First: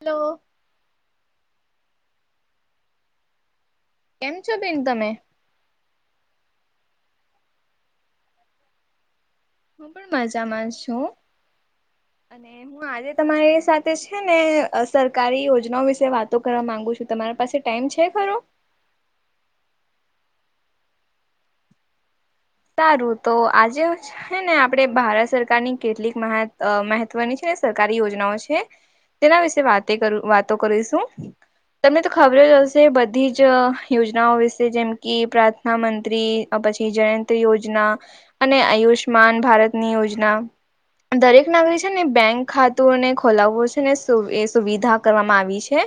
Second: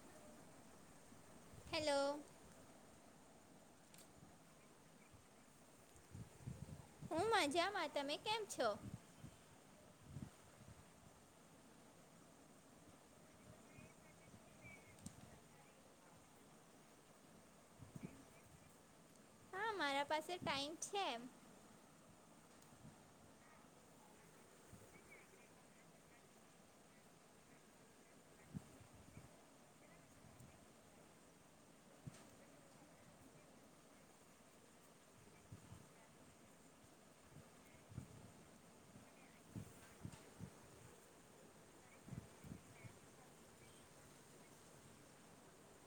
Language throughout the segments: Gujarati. હલો. હેલો. કેમ છો બેન, તમે? હું મજામાં, તમે કેમ છો? હું પણ મજામાં છું અને હું આજે તમારી સાથે છે ને સરકારી યોજનાઓ વિશે વાતો કરવા માંગુ છું, તમારા પાસે ટાઈમ છે ખરો? હા મારા પાસે ટાઈમ છે. તારું તો આજે હે ને આપણે ભારત સરકારની કેટલીક મહ મહત્વની છે ને સરકારી યોજનાઓ છે. તેના વિશે વા વાતો કરીશું. તમને તો ખબર જ હશે બધી જ યોજનાઓ વિશે જેમ કે પ્રાથ ના મંત્રી પછી જય યોજના, અને આયુષ્માન ભારતની યોજના. દરેક નાગરિક છે ને બેંક ખાતુંને ખોલાવવો છે ને સુવિધા કરવામાં આવી છે.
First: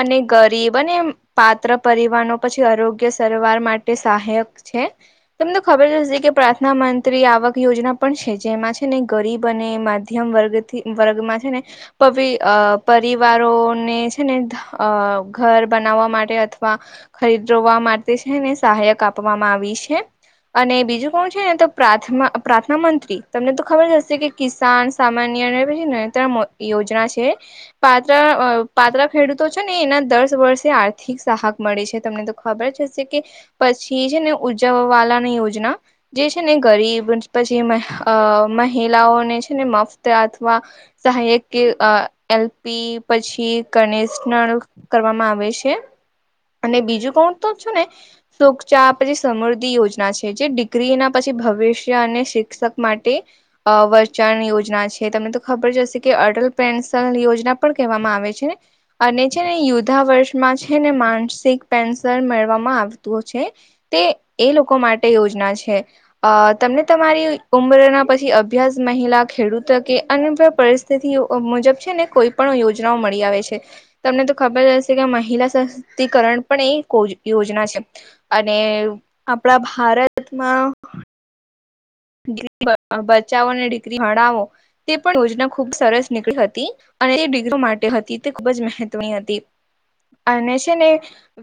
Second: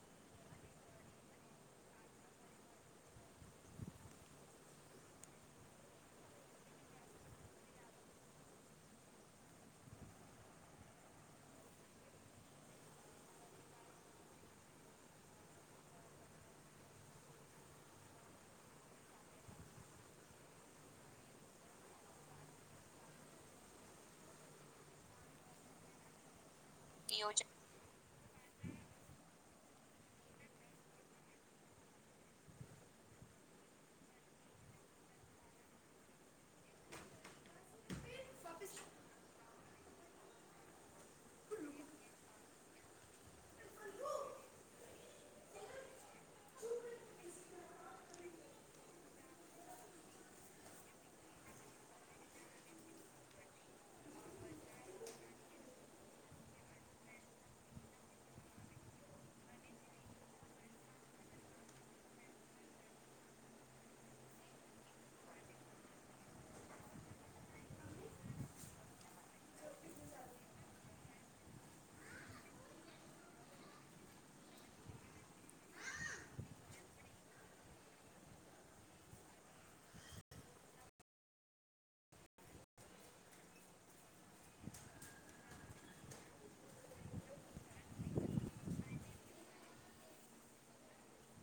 અને ગરીબ અને પાત્ર પરિવાનો પછી આરોગ્ય સારવાર માટે સહાયક છે. તમને ખબર જ હ કે પ્રાર્ના મંત્રી આવક યોજના પણ છે જેમાં છે ને ગરીબ અને માધ્યમ વર્ગ વર્ગમાં છે ને. પ પરિવારોને છે ને અ ઘર બનાવવા માટે અથવા ખરીદવા માટે છે ને સહાયક આપવામાં આવી છે. અને બીજું કોણ છે ને તો પ્રાર્થ પ્રાર્થના મંત્રી તમને તો ખબર જ હશે કે કિસાન સામાન્ય અને નંત્ર યોજના છે. પાત્રા પાત્રા ખેડૂતો છે ને એના દસ વર્ષે આર્થિક સહક મળે છે તમને તો ખબર જ હશે કે, પછી જ ને ઉજવવા વાલા યોજના, જે છે ને ગરીબ પછી મહિલાઓને મફત અથવા, સહાયક કે એલપી પછી કનેશનર કરવામાં આવે છે. અને બીજું કોણ તો છું ને, સુકચા પછી સમૃદ્ધિ યોજના જે ડિગ્રી ના પછી ભવિષ્ય અને શિક્ષક માટે, વચાણ યો યોજ છે તમને તો ખબર જ હશે કે અટલ પેન્શન યોજના પણ કહેવામાં આવે છે ને. અને છે ને યુદધા વર્ષમાં છે ને માનસિક પેન્શન મેવામાં આવતું છે. તે એ લોકો માટે યોજના છે. અ તમને તમારી ઉમરના પછી અભ્યાસ મહિલા ખેડૂત કે અને તેથી મુજબ છે ને કોઈ પણણ યોજનાઓ મળી આવે છે. તમને તો ખબર હશે કે મહિલા સશક્તિકરણ પણ એ યોજના છે. અને આપણા ભારતમાં દીકરી બચાવો અને દીકરી ભણાવો તે પણ યોજના ખુબ સરસ નીકળી હતી. અને જે ડિગ્રીઓ માટે હતી તે ખૂબ જ મહહેત્વની હતી. અને છે ને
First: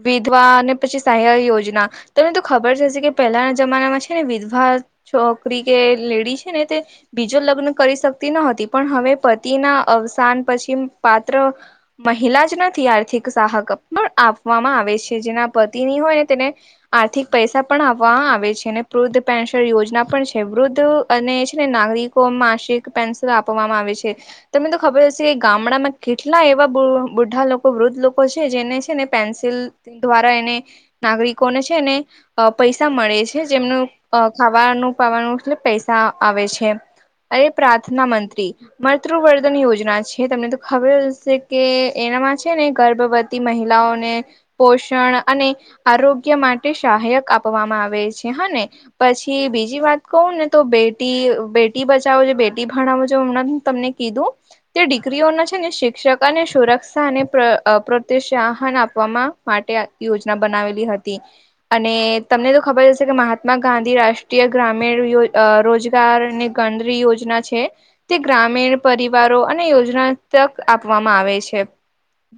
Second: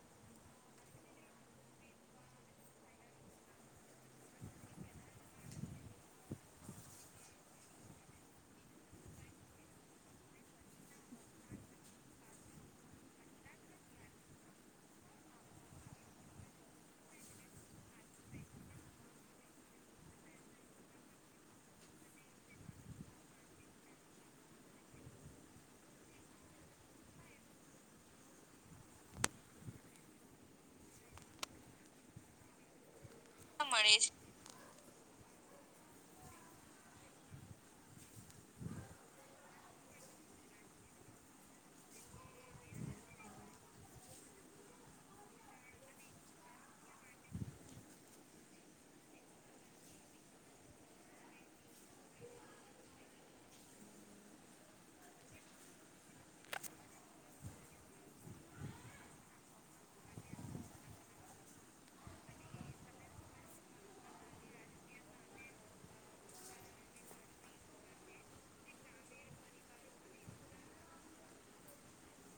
વિધવા અને પછી સહાય યોજના. તને તો ખબર જ હશે કે પહેલાના જમાનામાં છે ને વિધવા છોકરી કે લેડી છે ને તે બીજો લગ્ન કરી શકતી નતી પણ હવે પતિ ના અવસાન પછી પાત્ર. મહિલા જ નથીથી આર્થિક સહક પણ આપવામાં આવે છે. જેના પતિની હોય ને તેને આર્થિક પૈસા પણ આવવામાં આવે છે અને વૃદ્ધ પેન્શન યોજના પણ છે. જે વૃદ્ધ અને છે ને નાગરિકો માસિક પેન્શન આપવામાં આવે છે. તને તો ખબર હશે એ ગામડામાં કેટલા એવા બુઢા લોકો વૃદ્ધ લોકો છે જેને છે ને પેન્સિલ દ્વારા એને નાગરિકોને છે ને પૈસા મળે છે. જેમનું મળે ખાવાનું પવાનું એટલે પૈસા આવે છે. એ પ્રાર્થના મંત્રી. માતૃવર્ધન યોજના છે તમને તો ખબર જ હશે કે એનામાં છે ને ગર્ભવતી મહિલાઓને પોષણ અને આરોગ્ય માટે સહાયક આપવામાં આવે છે. હને પછી બીજી બીજી વાત કહું ને તો બેટી બેટી બચાવો, બેટી ભણાવો છો હમણાં તમને કીધું તે ડિગ્રીઓના છે ને શિક્ષકા અને સુરક્ષા અને પ્રતિત્સાહન આપવામાં માટે યોજના બનાવેલી હતી અને તમને તો ખબર હશે કે મહાત્મા ગાંધી રાષ્ટ્ર રાષ્ટ્રીય ગ્રામીણ યોજ રોજગાર ને ગણરી યોજના છે તે ગ્રામીણ પરિવારો અને યોજના તક આપવામાં આવે છે.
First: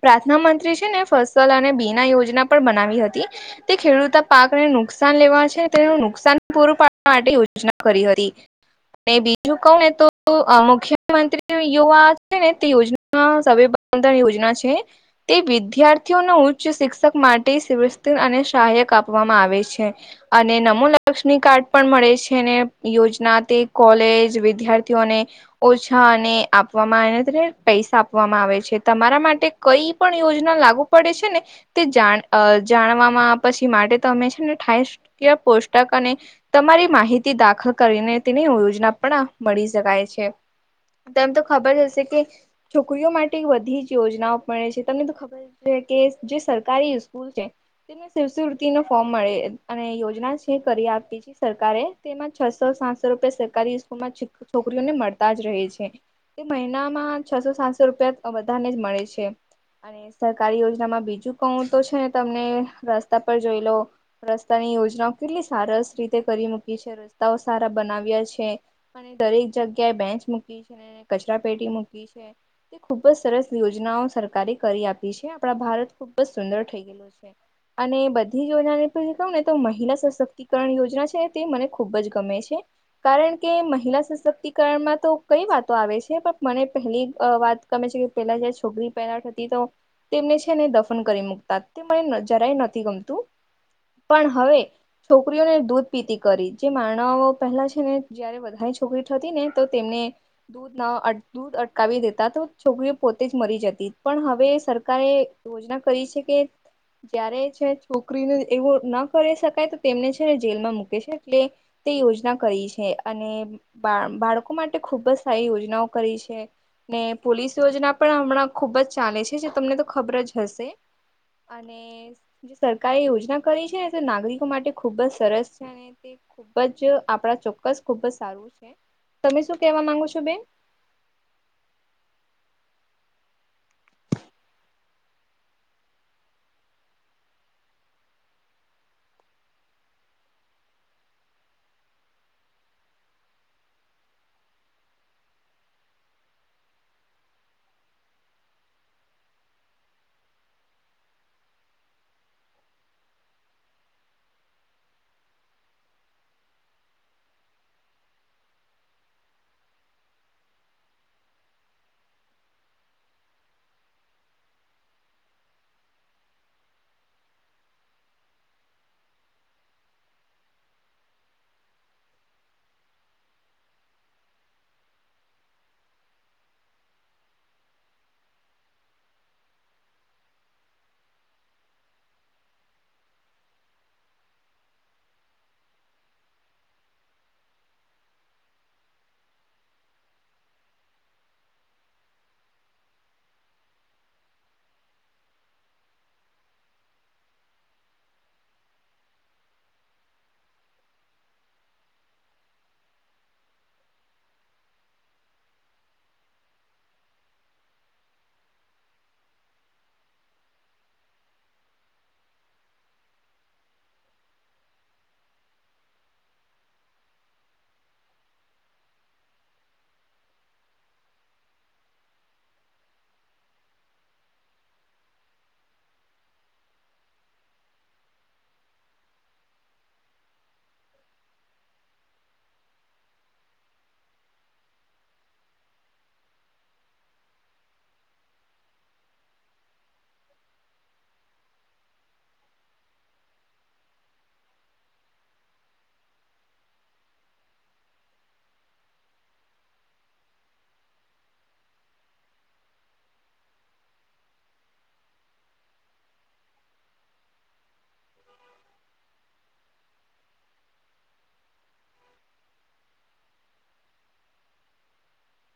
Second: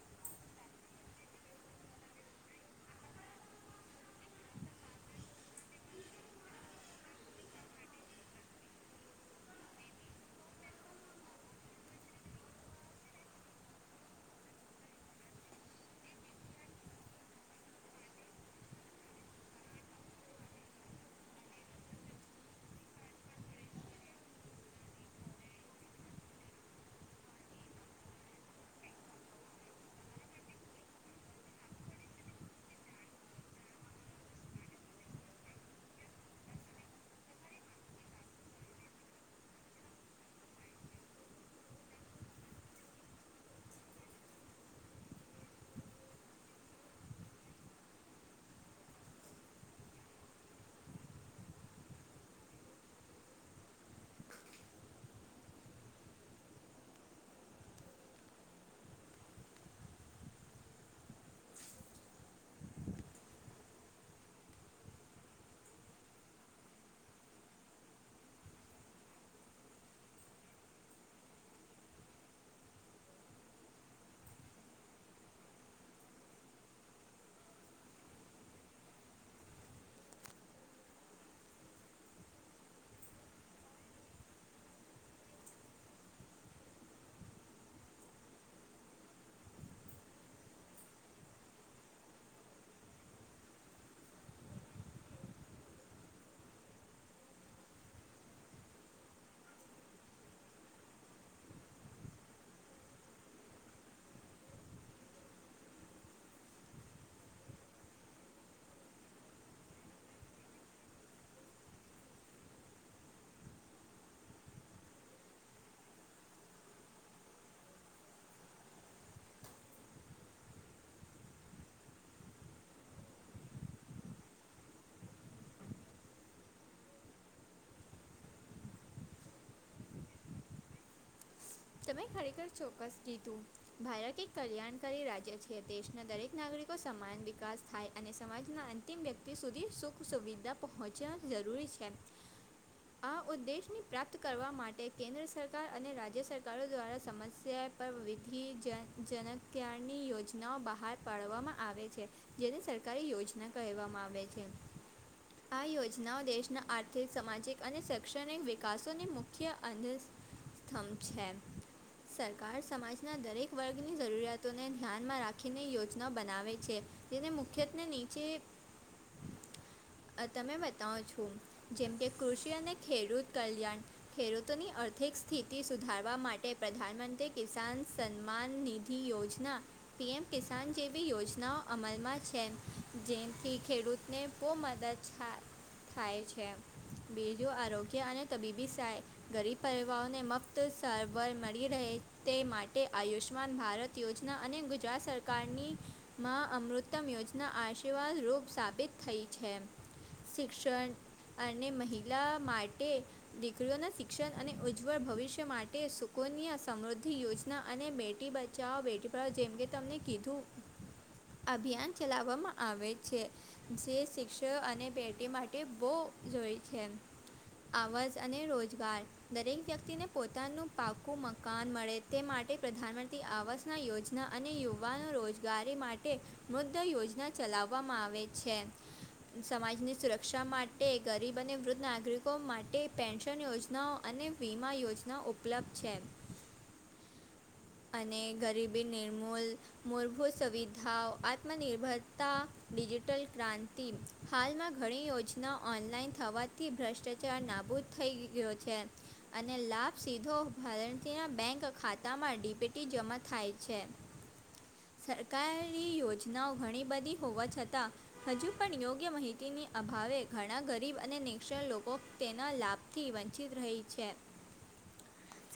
પ્રાર્ના મંત્રી છે ને ફસલ અને બીના યોજના પણ બનાવી હતી. તે ખેડૂત પાકને નુકસાન લેવા છે તે નુકસાન પૂરું પાડવા માટે યોજના કરી હતી. ને બીજું કહું ને તો મુખ્યમંત્રી યુવા છે ને તે યોજ ના સવી બંધન યોજના છે. તે વિદ્યાર્થીઓને ઉચ્ચ શિક્ષક માટે [unintelligible] અને સહાયક આપવામાં આવે છે. અને નમૂલા લક્ષ્મી કાર્ડ પણ મળે છે અને યોજના તે કોલેજ વિદ્યાર્થીઓને ઓછા અને આપવામાં આવે [unintelligible] તને પૈસા આપવામાં આવે છે તમારા માટે કઈ પણ યોજના લાગુ પડે છે ને તે જાણ અહ જાણવામાં પછી માટે તમે છે ને થાય શી પોષ્ટક અને તમારી માહિતી દાખલ કરીને, તેની યોજના પણ મળી શકાય છે. તને તો ખબર જ હશે કે છોકરીઓ માટે બધી જ યોજનાઓ પડે છે, તમને તો ખબર કે જે સરકારી સ્કૂલ છે. તેને શિવવૃતિનું ફોર્મ મળે અને યોજના છે. જે કરી આપી છે સરકારે, તેમાં છસો સાતસો રૂપિયા સરકારી સ્કૂલમાં છોકરીઓને મળતા જ રહે છે. તે મહિનામાં છસો સાતસો રૂપિયા બધાને જ મળે છે. અને સરકારી યોજનામાં બીજું કણું તો છે તમને રસ્તા પર જોઈ લો. રસ્તાની યોજનાઓ કેટલી સરારસ રીતે કરી મૂકી છે રસ્તાઓ સારા બનાવ્યા છે. અને દરેક જગ્યાએ બેંચ મૂકી છે, કચરા પેટી મૂકી છે. તે ખુબ જ સરસ યોજનાઓ સરકારે કરી આપી છે. આપણા ભારત ખુબ જ સુંદર થઈ ગયેલો છે. અને બધી યોજના નેછી ક ને તો મહિલા સશક્તિકરણ યોજના છે તે મને ખુબ જ ગમે છે. કારણ કે મહિલા સશક્તિકરણમાં તો કઈ વાતો આવે છે. પણ મને પહેલી વાત ગમે છે કે પેલા જ છોકરી પહેલા હતી તો તેમને છે ને દફન કરી મુૂકતા તે મને જરાય નથી ગમતું. પણ હવે છોકરીઓને દૂધ પીતી કરી જે મારણઓ પહેલા છે ને જયારે વધારે છોકરી ને તો તેમને દૂધ ના દૂધ અટકાવી દેતા તો છોકરીઓ પોતે જ મરી જતી પણ હવે સરકારે યોજના કરી છે કે જય્યારે છે છોકરીને એવું ના કરી શકાય તેમને છેને જેલમાં મૂકે છે એટલે તે યોજના કરી છે અને બા બાળકો માટે ખુબ જ સારી યોજનાઓ કરી છે. ને પોલીસ યોજના પણ હમણાં ખુબ જ ચાલે છે જે તમને તો ખબર જ હશે અને જે સરકારે યોજના કરી છે ને તો નાગરિકો માટે ખુબ જ સરસ છે અને તે ખુબ જ આપડા ચોક્કસ ખુબ જ સારું છે તમે શું કેવા માંગો છો બેન તમે ખરેખર ચોક્કસ કીધું. ભારત એક કલ્યાણકારી રાજ્ય છે દેશના દરેક નાગરિકો સમાન વિકાસ થાય અને સમાજના અંત તેમ વ્યક્તિ સુધી સુખ સુવિધા પહોંચવા જરૂરી છે. આ ઉદ્દેશની પ્રાપ્ત કરવા માટે કેન્દ્ર સરકાર અને રાજ્ય સરકાર [unintelligible] સરકારો દ્વારા સમસ્યા પર વિધિ જન જનક્યાણની યોજનાઓ બહાર પાડવામાં આવે છે જેને સરકારી યોજના કહેવામાં આવે છે. આ યોજનાઓ દેશના આર્થિક સામાજિક અને શૈક્ષણિક વિકાસોની મુખ્ય અંધ થમ છે. સરકાર સમાજના દરેક વર્ગની જરૂરિયાતોને ધ્યાનમાં રાખીને યોજના બનાવે છે જેને મુખ્યત્ને નીચે તમે બતાવો છો જેમ કે કૃષિ અને ખેડૂત કલ્યાણ ખેડૂતોની આર્થિક સ્થિતિ સુધારવા માટે માટે પ્રધાનમંત્રી કિસાન સન્માન નિધિ યોજના પીએમ કિસાન જેવી યોજનાઓ અમલમાં છે જેમથી ખેડૂતને બહ મદદ છા થાય છે બીજું આરોગ્ય અને તબીબી સહાય ગરીબ પરિવારોને મક્ત સાર વ મળી રહે તે માટે આયુષ્માન ભારત યોજના અને ગુજરાત સરકારની મા અમૃતમ યોજના આશીર્વાદરૂપ સાબિત થઈ છે શિક્ષણ અને મહિલા માટે દીકરીઓના શિક્ષણ અને ઉજ્જવળ ભવિષ્ય માટે સુકનિયા સમૃદ્ધિ યોજના અને બેટી બચાવઓ બેટી પડાવો જેમ કે તમને કીધું અભિયાન ચલાવવામાં આવે છે જે શિક્ષણ અને બેટી માટે બહ જોય છે અવાજ અને રોજગાર દરેક વ્યક્તિને પોતાનું પાકું મકાન મળે તે માટે પ્રધાનમંત્રી આવાસના યોજના અને યુવાનો રોજ જયારે માટે વુદ્ધ યોજના ચલાવવામાં આવે છે સમાજની સુરક્ષા માટે ગરીબ અને વૃદ્ધ નાગરિકો માટે પેન્શન યોજનાઓ અને વીમા યોજના ઉપલબ્ધ છે અને ગરીબી નિ મોલ મૂળભૂત સુવિધાઓ આત્મનિર્ભરતા ડિજિટલ ક્રાંતિ હાલમાં ઘણી યોજના ઓનલાઈન થવાથી ભ્રષ્ટાચાર નાબૂદ થઈ ગયો છે અને લાભ સીધો ભારતીના બેંક ખાતામાં ડી પેટી જમા થાય છે સરકારી યોજનાઓ ઘણી બધી હોવા છતાં હજુ પણ યોગ્ય માહિતીની અભાવે ઘણા ગરીબ અને નિ્સણ લોકો તેના લાભ થી વંચિત રહે છે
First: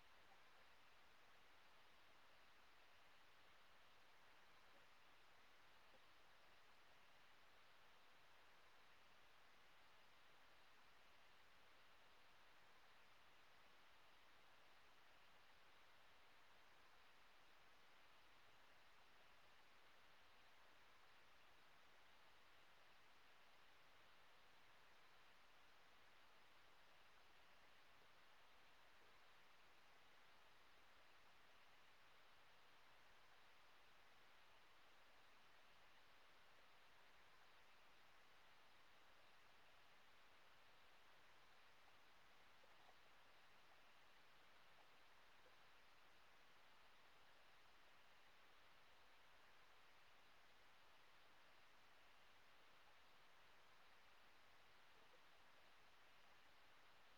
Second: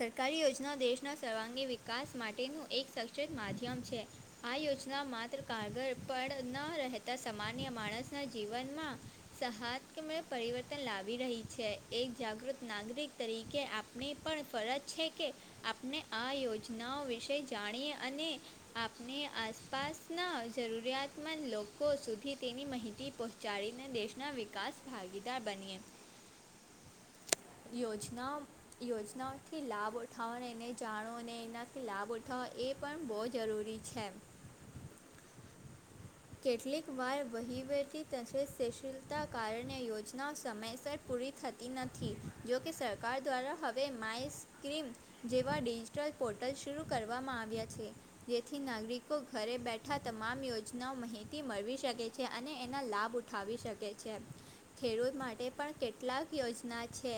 સરકારી યોજનાઓ દેશના સર્વાંગી વિક વિકાસ માટેનું એક સચત માધ્યમ છે આ યોજના માત્ર કાગળ પણ ન રહે સામાન્ય માણસ ના જીવનમાં સહત પરિવર્તન લાવી રહી છે એક જાગૃત નાગરિક તરીકે આપ ની પણ ફરજ છે કે આપણે આ યોજનાઓ વિશે જાણીએ અને આપણે આસપાસના જરૂરિયાતમંદ લોકો સુધી તેની માહિતી પહ જાળી ને દેશના વિકાસ ભાગીદાર બનીએ યોજના યોજનાઓથી લાભ ઉઠાવો એને જાણો અને એના કે લાભ ઉઠાવો એ પણ બહુ જરૂરી છે કેટલીક વાર વહીવટી ત સશલતા કારણે યોજનાઓ સમયસર પૂરી થતી નથી જોકે સરકાર દ્વારા હવે માય સ્કીમ જેવા ડિજિટલ પોર્ટલ શરૂ કરવામાં આવ્યા છે જેથી નાગરિકો ઘરે બેઠા તમામ યોજના ન માહિતી મળવી શકે છે અને એના લાભ ઉઠાવી શકે છે ખેડૂત માટે પણ કેટલાક યોજના છે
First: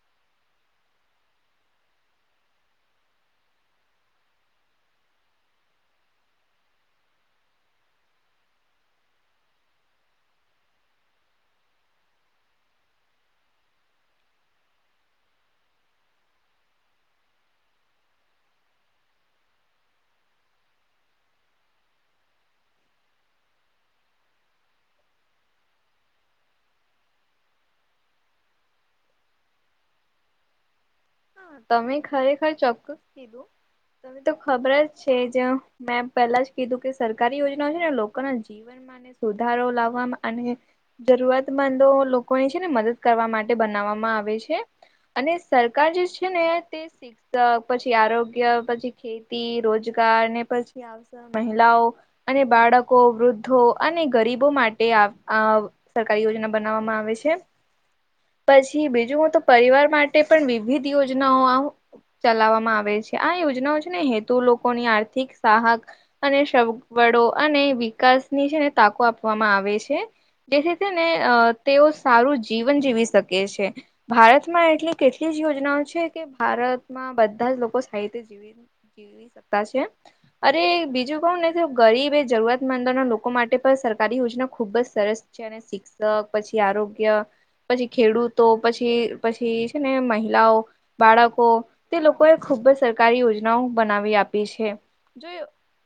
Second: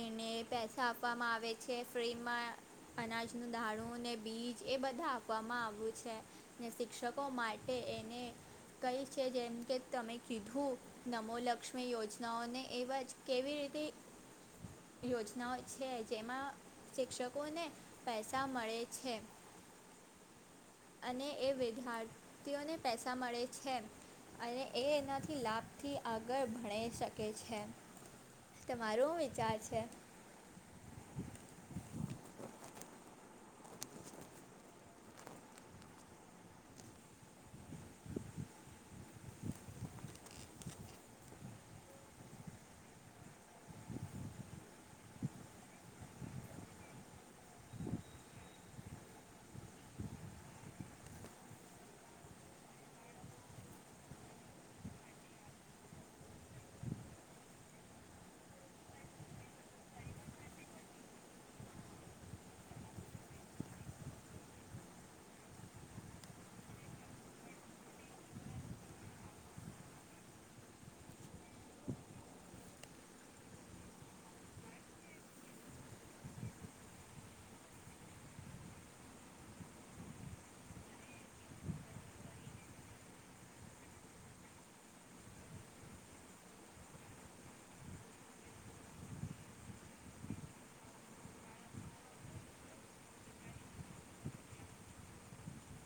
એને પૈસા આપવામાં આવે છે ફ્રીમાં અનાજનુ દાનુ ને બીજ એ બધા આપવામાં આવ્યું છે ને શિક્ષકો માટે કે એને કંઈ છે જેમ કે તમે કીધું નમોલક્ષ્મી યોજનાઓને એવા જ કેવી રીતે યોજનાઓ છે જેમાં શિક્ષકોને પૈસા મળે છે. અને એ વિદ્યાર્થીઓને પૈસા મળે છે અને એ એનાથી લાભથી આગળ ભણ શકે છે તમારો હુ વિચાર છે તમે ખરેખર ચોક્કસ કીધું તમે તો ખબર જ છે જ મેં પેલા જ કીધું કે સરકારી યોજનાઓ છે ને, લોકોના જીવન સુધારો લાવવામાં અને જરૂરતમંદો લોકોની છે ને, મદદ કરવા માટે બનાવવામાં આવે છે અને સર કાર જે છે ને તે શિક્ષક, પછી આરોગ્ય, પછી ખેતી, રોજગાર ને પછી મહિલાઓ અને બાળકો, વૃદ્ધો અને ગરીબો માટે આ સરકારી યોજના બનાવવામાં આવે છે. પછી બીજું, હું તો પરિવાર માટે પણ વિવિધ યોજનાઓ ચલાવવામાં આવે છે. આ યોજનાઓ છે ને, હેતુ લોકોની આર્થિક સહક અને સગવડો અને વિકાસ ની છે ને તાકો આપવામાં આવે છે. જેથી તને અ, તેઓ સારું જીવન જીવી શકે છે ભારતમાં એટલી કેટલી જ યોજનાઓ છે કે ભારતમાં બધા જ લોકો સાહિત જીવી જેવી સત્તા છે. અરે, બીજું કું નથી. ગરીબ એ જરૂરત મંદોના લોકો માટે પણ સરકારી યોજના ખુબ જ સરસ છે ને, શિક્ષક, પછી આરોગ્ય, પછી ખેડૂતો પછી, પછી છે ને, મહિલાઓ બાળકો તે લોકોએ ખુબ જ સરકારી યોજનાઓ બનાવી આપી છે. જો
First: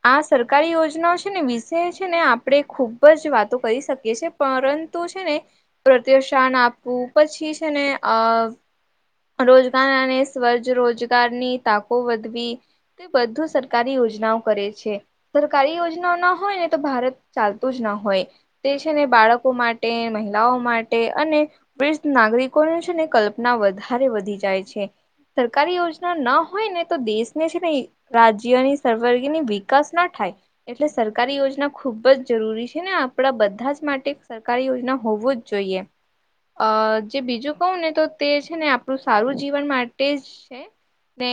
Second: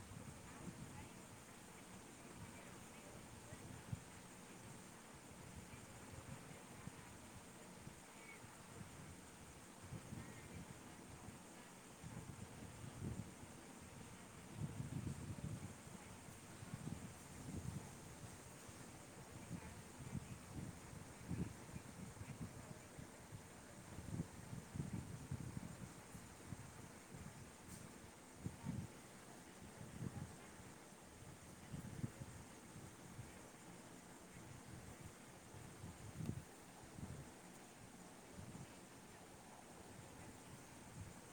આ સરકારી યોજનાઓ છે ને વિષય છે ને, આપણે ખુબ જ વાતો કરી શકીએ છે. પરંતુ છે ને, પ્રત્યુઠાન આપવું, પછી છે ને અ રોજગાર અને સ્વરોજગાર તકો વધવી. તે બધું સરકારી યોજનાઓ કરે છે. સરકારી યોજનાઓ ના હોય ને, તો ભારત ચાલતું જ ના હોય. તે, છે ને, બાળકો માટે, મહિલાઓ માટે અને બ્રીજ નાગરિકોની છે ને, કલ્પના વધારે વધી જાય છે. સરકારી યોજના ના હોય ને, તો દેશને, છે ને રાજ્યોની સરવર્ગીની વિકાસ ના થાય. એટલે, સરકારી યોજના ખુબ જ જરૂરી છે ને. આપડા બધા જ માટે સરકારી યોજના હોવું જ જોઈએ. અ બીજું કહો ને, તો તે છે ને આ આપણું સારું જીવન માટે જ છે ને.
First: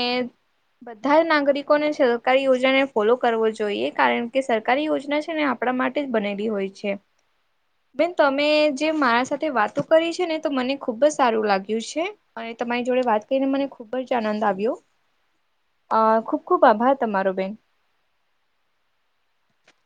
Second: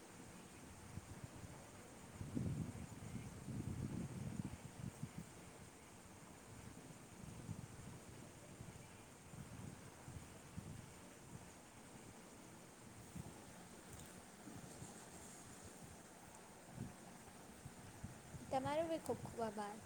બધા જ નાગરિકોને સરકારી યોજનાને ફોલો કરવો જોઈએ, કારણ કે સરકારી યોજના છે ને આપડા માટે જ બનેલી હોય છે. બેન, તમે જે મારા સાથે વાતો કરી છે ને, તો મને ખુબ જ સારું લાગ્યું છે. અને તમારી જોડે વાત કરીને મને ખુબ જ આનંદ આવ્યો. અ ખુબ ખુબ આભાર તમારો બેન. તમારો બી ખૂબ ખૂબ આભાર.